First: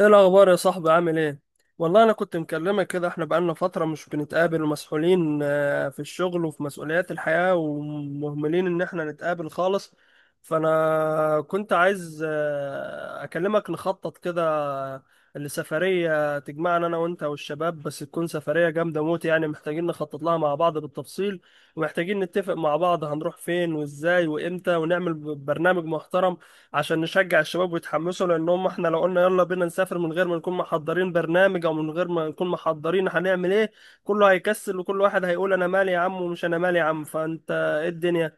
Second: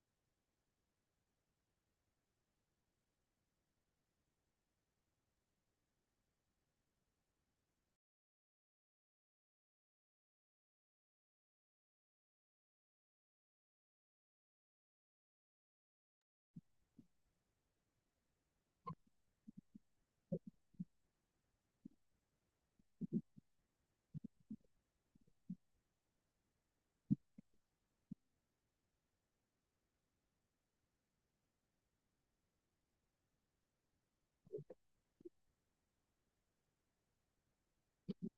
ايه الاخبار يا صاحبي؟ عامل ايه؟ والله انا كنت مكلمك كده، احنا بقالنا فتره مش بنتقابل ومسحولين في الشغل وفي مسؤوليات الحياه، ومهملين ان احنا نتقابل خالص. فانا كنت عايز اكلمك نخطط كده لسفريه تجمعنا انا وانت والشباب، بس تكون سفريه جامده موت. يعني محتاجين نخطط لها مع بعض بالتفصيل، ومحتاجين نتفق مع بعض هنروح فين وازاي وامتى، ونعمل برنامج محترم عشان نشجع الشباب ويتحمسوا. لان هم احنا لو قلنا يلا بينا نسافر من غير ما نكون محضرين برنامج، او من غير ما نكون محضرين هنعمل ايه، كله هيكسل وكل واحد هيقول انا مالي يا عم ومش انا مالي يا عم. فانت ايه الدنيا؟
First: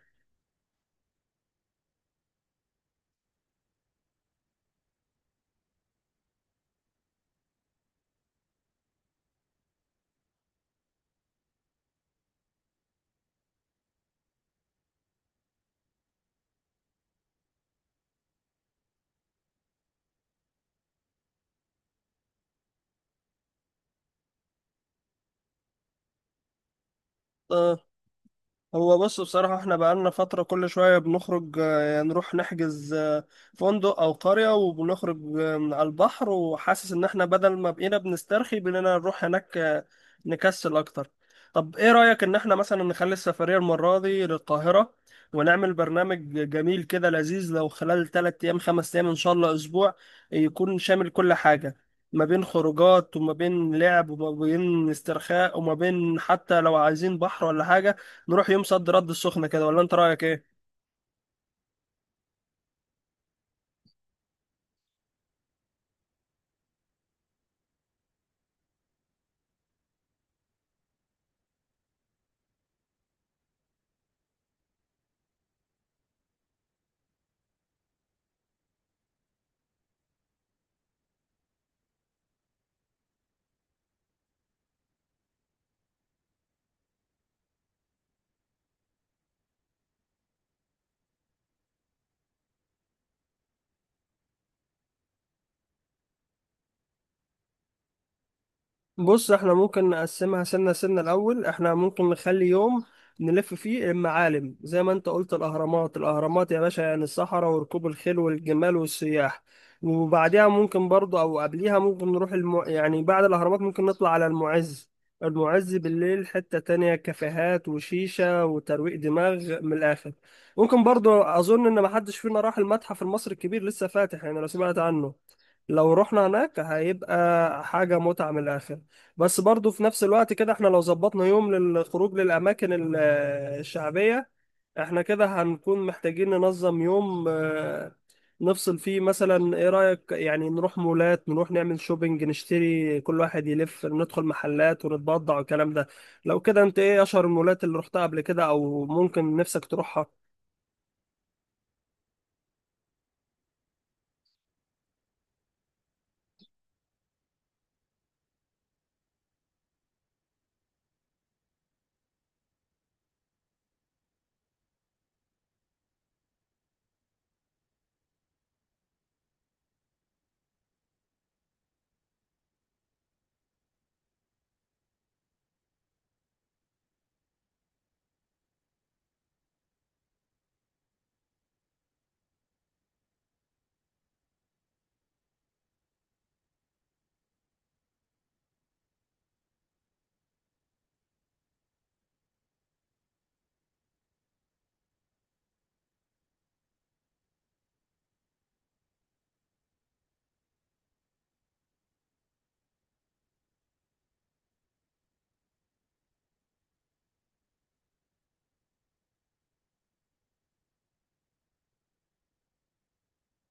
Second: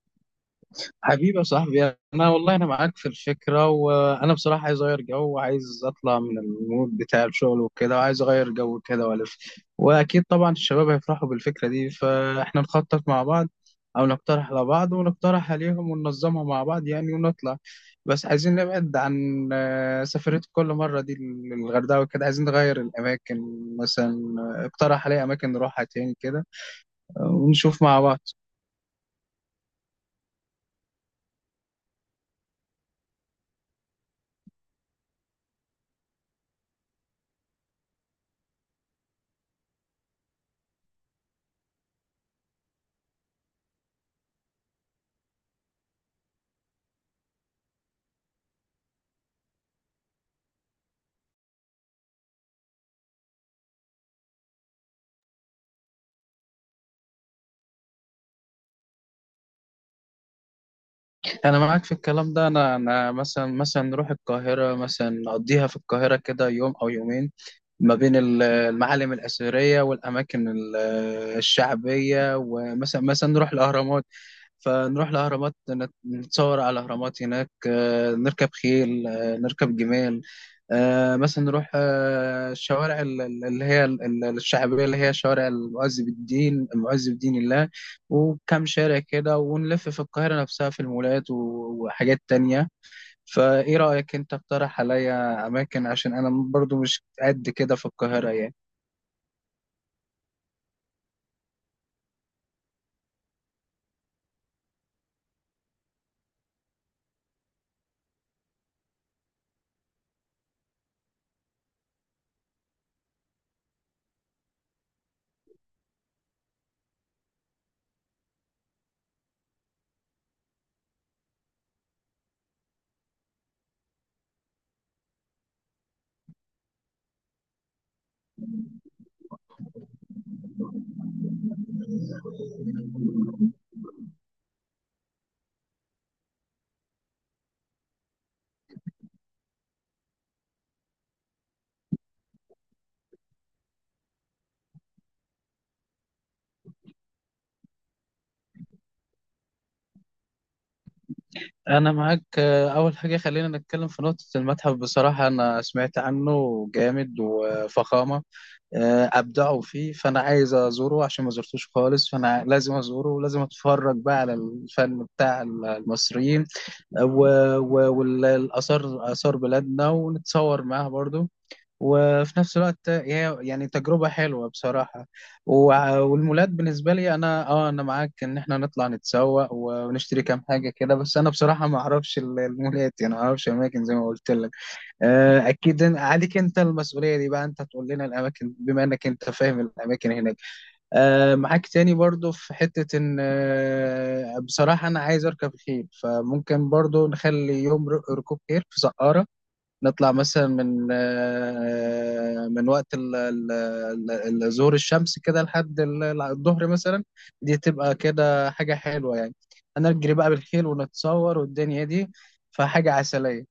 حبيبي يا صاحبي، انا والله انا معاك في الفكره، وانا بصراحه عايز اغير جو وعايز اطلع من المود بتاع الشغل وكده، وعايز اغير جو كده والف. واكيد طبعا الشباب هيفرحوا بالفكره دي، فاحنا نخطط مع بعض او نقترح على بعض ونقترح عليهم وننظمها مع بعض يعني ونطلع. بس عايزين نبعد عن سفرية كل مره دي للغردقه وكده، عايزين نغير الاماكن مثلا. اقترح عليا اماكن نروحها تاني كده، اه، ونشوف مع بعض. هو بص، بصراحة احنا بقالنا فترة كل شوية بنخرج، يعني نروح نحجز فندق أو قرية، وبنخرج من على البحر، وحاسس إن احنا بدل ما بقينا بنسترخي بقينا نروح هناك نكسل أكتر. طب ايه رأيك إن احنا مثلا نخلي السفرية المرة دي للقاهرة، ونعمل برنامج جميل كده لذيذ، لو خلال تلات أيام، خمس أيام، إن شاء الله أسبوع، يكون شامل كل حاجة، ما بين خروجات وما بين لعب وما بين استرخاء، وما بين حتى لو عايزين بحر ولا حاجة نروح يوم صد رد السخنة كده. ولا انت رأيك ايه؟ انا معاك في الكلام ده. انا مثلا نروح القاهره، مثلا نقضيها في القاهره كده يوم او يومين ما بين المعالم الأثرية والأماكن الشعبية، ومثلا نروح الأهرامات. فنروح الأهرامات، نتصور على الأهرامات هناك، نركب خيل، نركب جمال. مثلا نروح الشوارع اللي هي الشعبية، اللي هي شوارع المعز بالدين، المعز بدين الله وكم شارع كده، ونلف في القاهرة نفسها في المولات وحاجات تانية. فايه رأيك انت؟ اقترح عليا اماكن، عشان انا برضو مش قد كده في القاهرة يعني. بص، احنا ممكن نقسمها سنة سنة. الأول احنا ممكن نخلي يوم نلف فيه المعالم زي ما انت قلت، الأهرامات. الأهرامات يا باشا يعني الصحراء وركوب الخيل والجمال والسياح. وبعديها ممكن برضه، أو قبليها، ممكن نروح يعني بعد الأهرامات ممكن نطلع على المعز. المعز بالليل حتة تانية، كافيهات وشيشة وترويق دماغ من الآخر. ممكن برضه، أظن إن محدش فينا راح المتحف المصري الكبير، لسه فاتح، يعني لو سمعت عنه، لو رحنا هناك هيبقى حاجة متعة من الآخر. بس برضو في نفس الوقت كده، احنا لو ظبطنا يوم للخروج للأماكن الشعبية، احنا كده هنكون محتاجين ننظم يوم نفصل فيه. مثلا ايه رأيك يعني نروح مولات، نروح نعمل شوبينج، نشتري، كل واحد يلف، ندخل محلات ونتبضع والكلام ده. لو كده، انت ايه اشهر المولات اللي رحتها قبل كده، او ممكن نفسك تروحها؟ انا معاك. اول حاجة خلينا نتكلم في نقطة المتحف. بصراحة انا سمعت عنه جامد وفخامة، ابدعوا فيه، فانا عايز ازوره عشان ما زرتوش خالص، فانا لازم ازوره ولازم اتفرج بقى على الفن بتاع المصريين والاثار، اثار بلادنا، ونتصور معاها برضو. وفي نفس الوقت هي يعني تجربة حلوة بصراحة. والمولات بالنسبة لي أنا أه أنا معاك إن إحنا نطلع نتسوق ونشتري كام حاجة كده. بس أنا بصراحة ما أعرفش المولات، يعني ما أعرفش أماكن زي ما قلت لك. أكيد عليك أنت المسؤولية دي بقى، أنت تقول لنا الأماكن بما إنك أنت فاهم الأماكن هناك. معاك تاني برضو في حتة إن بصراحة أنا عايز أركب خيل، فممكن برضو نخلي يوم ركوب خيل في سقارة. نطلع مثلا من من وقت ال- ظهور الشمس كده لحد الظهر مثلا. دي تبقى كده حاجة حلوة يعني، هنجري بقى بالخيل ونتصور والدنيا دي، فحاجة عسلية.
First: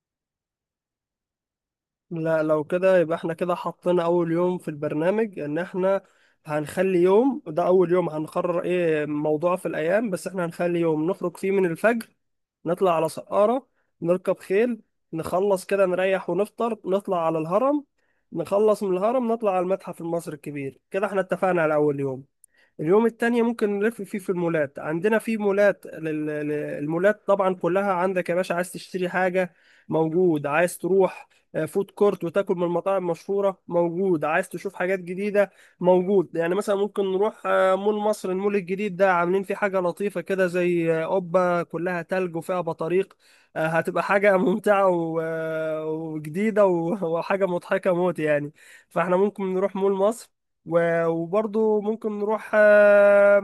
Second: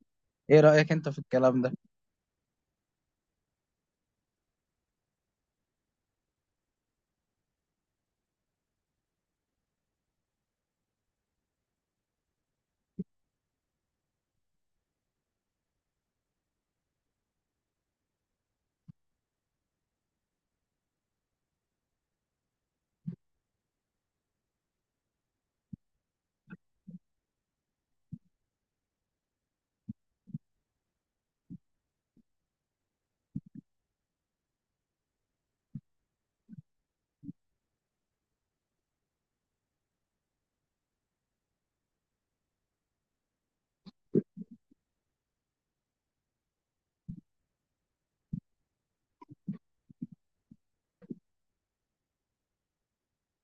ايه رأيك انت في الكلام ده؟ لا، لو كده يبقى احنا كده حطينا اول يوم في البرنامج ان احنا هنخلي يوم، ده اول يوم، هنقرر ايه موضوع في الايام. بس احنا هنخلي يوم نخرج فيه من الفجر، نطلع على سقارة، نركب خيل، نخلص كده نريح ونفطر، نطلع على الهرم، نخلص من الهرم نطلع على المتحف المصري الكبير. كده احنا اتفقنا على اول يوم. اليوم التاني ممكن نلف فيه في المولات. عندنا في مولات، المولات طبعا كلها عندك يا باشا. عايز تشتري حاجة، موجود. عايز تروح فود كورت وتاكل من المطاعم المشهورة، موجود. عايز تشوف حاجات جديدة، موجود. يعني مثلا ممكن نروح مول مصر. المول الجديد ده عاملين فيه حاجة لطيفة كده، زي قبة كلها تلج وفيها بطاريق. هتبقى حاجة ممتعة وجديدة وحاجة مضحكة موت يعني. فاحنا ممكن نروح مول مصر، وبرضو ممكن نروح آه،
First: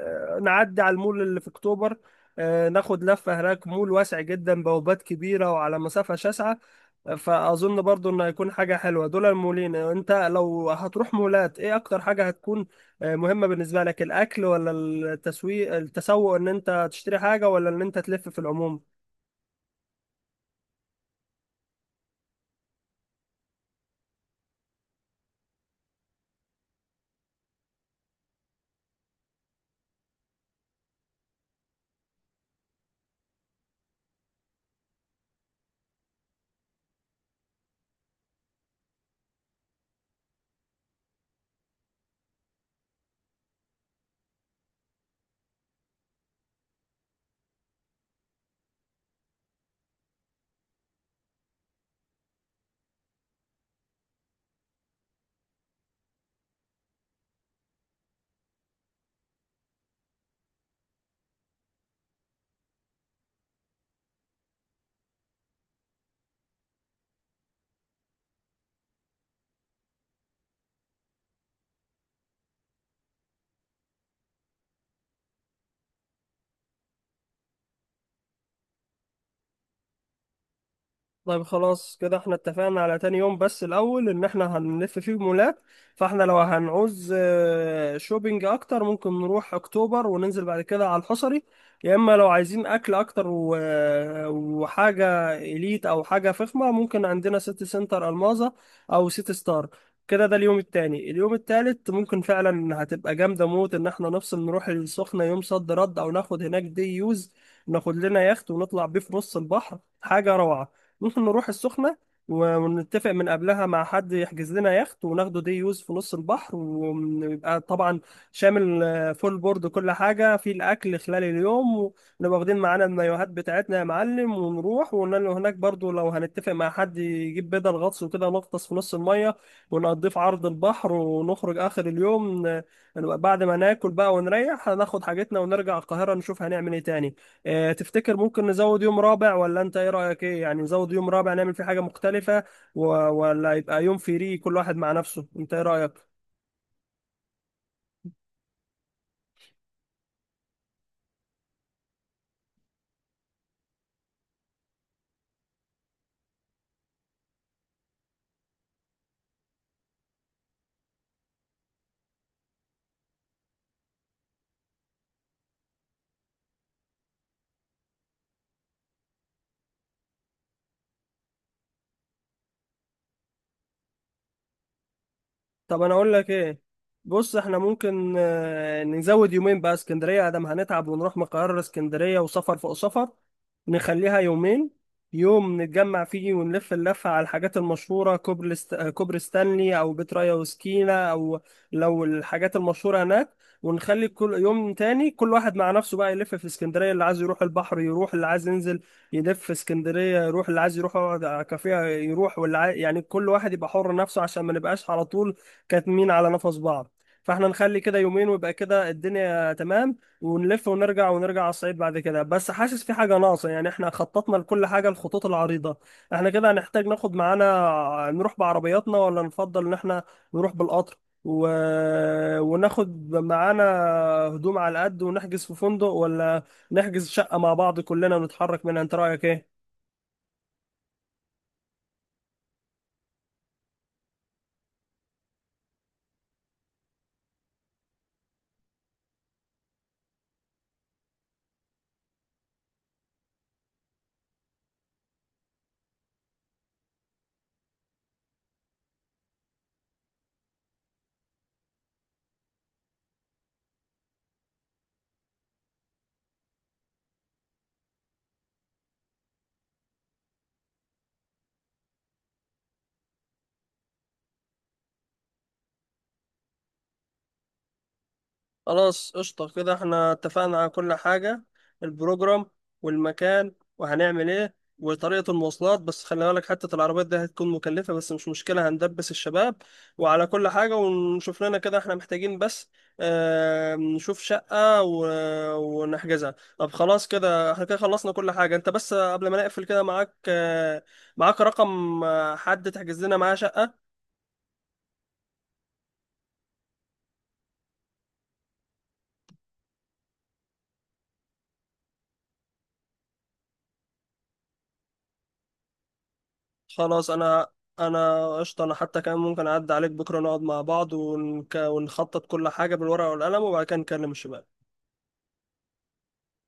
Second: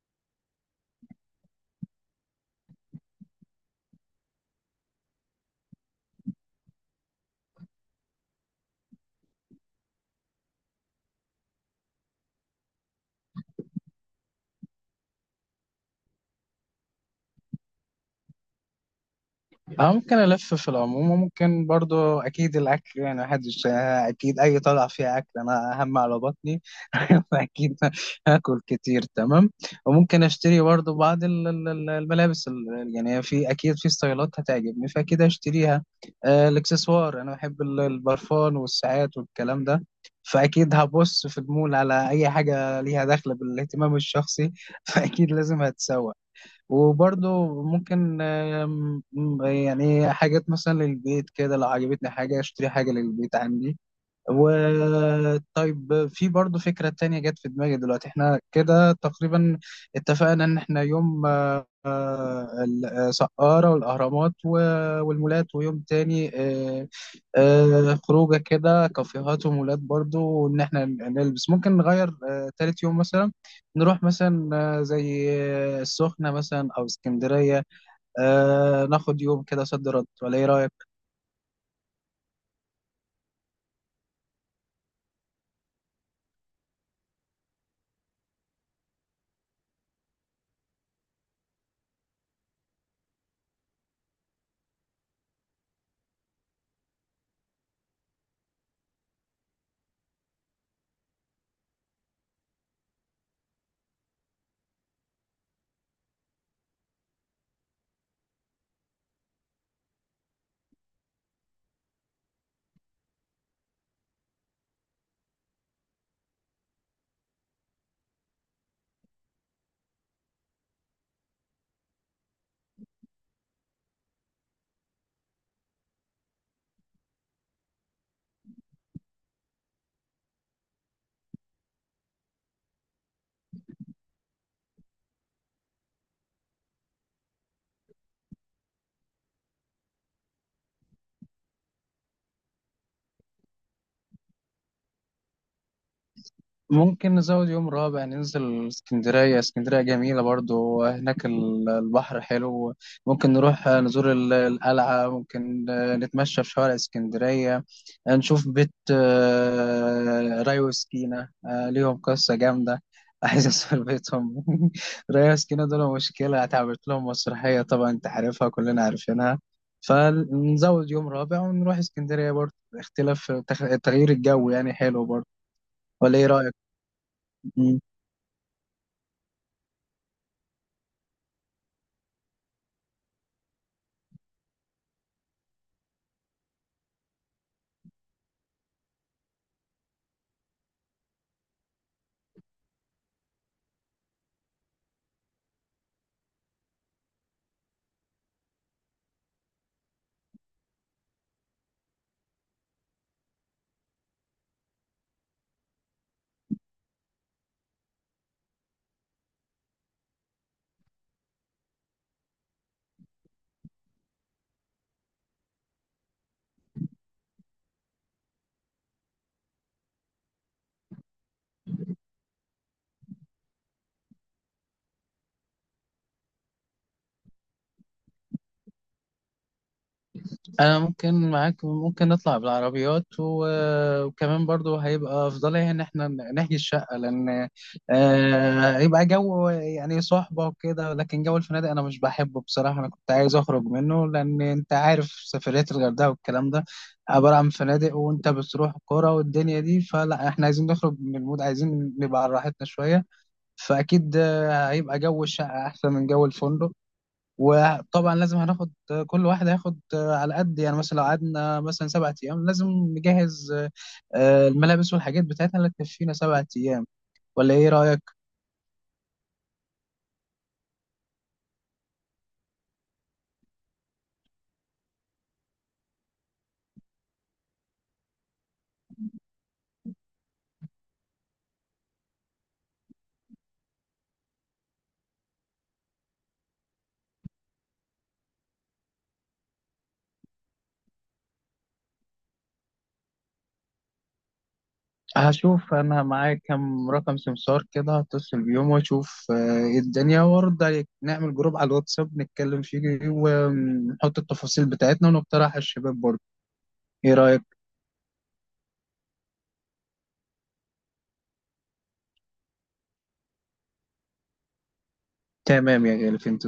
آه، نعدي على المول اللي في اكتوبر. ناخد لفة هناك، مول واسع جدا، بوابات كبيرة وعلى مسافة شاسعة. فأظن برضو إنه هيكون حاجة حلوة دول المولين. أنت لو هتروح مولات، إيه أكتر حاجة هتكون مهمة بالنسبة لك؟ الأكل، ولا التسويق، التسوق، إن أنت تشتري حاجة، ولا إن أنت تلف في العموم؟ أنا ممكن ألف في العموم، وممكن برضو أكيد الأكل، يعني محدش. أكيد أي طلعة فيها أكل أنا أهم على بطني. أكيد هاكل كتير، تمام. وممكن أشتري برضو بعض الملابس، يعني في أكيد في ستايلات هتعجبني فأكيد أشتريها. الإكسسوار أنا بحب البرفان والساعات والكلام ده، فأكيد هبص في المول على أي حاجة ليها دخل بالاهتمام الشخصي. فأكيد لازم هتسوق. وبرضه ممكن، يعني حاجات مثلا للبيت كده، لو عجبتني حاجة اشتري حاجة للبيت عندي. وطيب في برضه فكرة تانية جت في دماغي دلوقتي. احنا كده تقريبا اتفقنا ان احنا يوم آه، السقارة والأهرامات والمولات، ويوم تاني خروجة كده كافيهات ومولات برضو وإن إحنا نلبس. ممكن نغير تالت يوم مثلا، نروح مثلا زي السخنة مثلا أو اسكندرية. ناخد يوم كده صد رد، ولا إيه رأيك؟ طيب، خلاص كده احنا اتفقنا على تاني يوم، بس الأول إن احنا هنلف فيه مولات. فاحنا لو هنعوز شوبينج أكتر، ممكن نروح أكتوبر وننزل بعد كده على الحصري. يا إما لو عايزين أكل أكتر وحاجة إليت أو حاجة فخمة، ممكن عندنا سيتي سنتر ألماظة، أو سيتي ستار. كده ده اليوم التاني. اليوم التالت ممكن فعلا هتبقى جامدة موت، إن احنا نفصل نروح السخنة يوم صد رد، أو ناخد هناك دي يوز، ناخد لنا يخت ونطلع بيه في نص البحر، حاجة روعة. ممكن نروح السخنة، ونتفق من قبلها مع حد يحجز لنا يخت وناخده دي يوز في نص البحر، ويبقى طبعا شامل فول بورد، كل حاجة في الأكل خلال اليوم. ونبقى واخدين معانا المايوهات بتاعتنا يا معلم، ونروح وننزل هناك، برضو لو هنتفق مع حد يجيب بدل غطس وكده، نغطس في نص المية، ونقضيه في عرض البحر، ونخرج آخر اليوم. نبقى بعد ما ناكل بقى ونريح، هناخد حاجتنا ونرجع القاهرة نشوف هنعمل ايه تاني. تفتكر ممكن نزود يوم رابع، ولا انت ايه رأيك؟ ايه يعني، نزود يوم رابع نعمل فيه حاجة مختلفة، ولا يبقى يوم فري كل واحد مع نفسه؟ انت ايه رأيك؟ ممكن نزود يوم رابع ننزل اسكندرية. اسكندرية جميلة برضو، هناك البحر حلو، ممكن نروح نزور القلعة، ممكن نتمشى في شوارع اسكندرية، نشوف بيت راي وسكينة. ليهم قصة جامدة. عايز أسافر بيتهم. راي وسكينة دول مشكلة، اتعملت لهم مسرحية، طبعا أنت عارفها كلنا عارفينها. فنزود يوم رابع ونروح اسكندرية برضو، اختلاف، تغيير الجو يعني حلو برضو. طب انا اقول ولا إيه لك رأيك؟ ايه. بص، احنا ممكن نزود يومين بقى اسكندرية. ادم هنتعب، ونروح من القاهرة لاسكندرية، وسفر فوق سفر. نخليها يومين، يوم نتجمع فيه ونلف اللفة على الحاجات المشهورة، كوبري ستانلي، أو بيت ريا وسكينة، أو لو الحاجات المشهورة هناك. ونخلي كل يوم تاني كل واحد مع نفسه بقى، يلف في اسكندرية، اللي عايز يروح البحر يروح، اللي عايز ينزل يلف في اسكندرية يروح، اللي عايز يروح يقعد على كافيه يروح، يعني كل واحد يبقى حر نفسه، عشان ما نبقاش على طول كاتمين على نفس بعض. فاحنا نخلي كده يومين، ويبقى كده الدنيا تمام. ونلف ونرجع، ونرجع على الصعيد بعد كده. بس حاسس في حاجة ناقصة. يعني احنا خططنا لكل حاجة الخطوط العريضة، احنا كده هنحتاج ناخد معانا، نروح بعربياتنا، ولا نفضل ان احنا نروح بالقطر، و... وناخد معانا هدوم على قد، ونحجز في فندق، ولا نحجز شقة مع بعض كلنا ونتحرك منها؟ انت رأيك ايه؟ انا ممكن معاك، ممكن نطلع بالعربيات، وكمان برضو هيبقى افضليه ان احنا نحجز شقه، لان هيبقى جو يعني صحبه وكده. لكن جو الفنادق انا مش بحبه بصراحه، انا كنت عايز اخرج منه، لان انت عارف سفريات الغردقه والكلام ده عباره عن فنادق، وانت بتروح كوره والدنيا دي، فلا احنا عايزين نخرج من المود، عايزين نبقى على راحتنا شويه. فاكيد هيبقى جو الشقه احسن من جو الفندق. وطبعا لازم هناخد، كل واحد هياخد على قد، يعني مثلا لو قعدنا مثلا 7 أيام لازم نجهز الملابس والحاجات بتاعتنا اللي تكفينا 7 أيام. ولا إيه رأيك؟ خلاص، قشطة كده احنا اتفقنا على كل حاجة، البروجرام والمكان وهنعمل ايه وطريقة المواصلات. بس خلي بالك حتة العربيات دي هتكون مكلفة، بس مش مشكلة، هندبس الشباب وعلى كل حاجة. ونشوف لنا، كده احنا محتاجين بس، اه، نشوف شقة ونحجزها. طب خلاص كده احنا كده خلصنا كل حاجة. انت بس قبل ما نقفل كده، معاك رقم حد تحجز لنا معاه شقة؟ هشوف أنا معايا كام رقم سمسار كده، هتصل بيهم وأشوف إيه الدنيا وأرد عليك. نعمل جروب على الواتساب نتكلم فيه ونحط التفاصيل بتاعتنا ونقترح على الشباب برضه. خلاص، إيه رأيك؟ انا قشطه. انا حتى كمان ممكن اعدي عليك بكره نقعد مع بعض، ونخطط كل حاجه بالورقه والقلم، وبعد كده نكلم الشباب. تمام يا غالي، فهمت.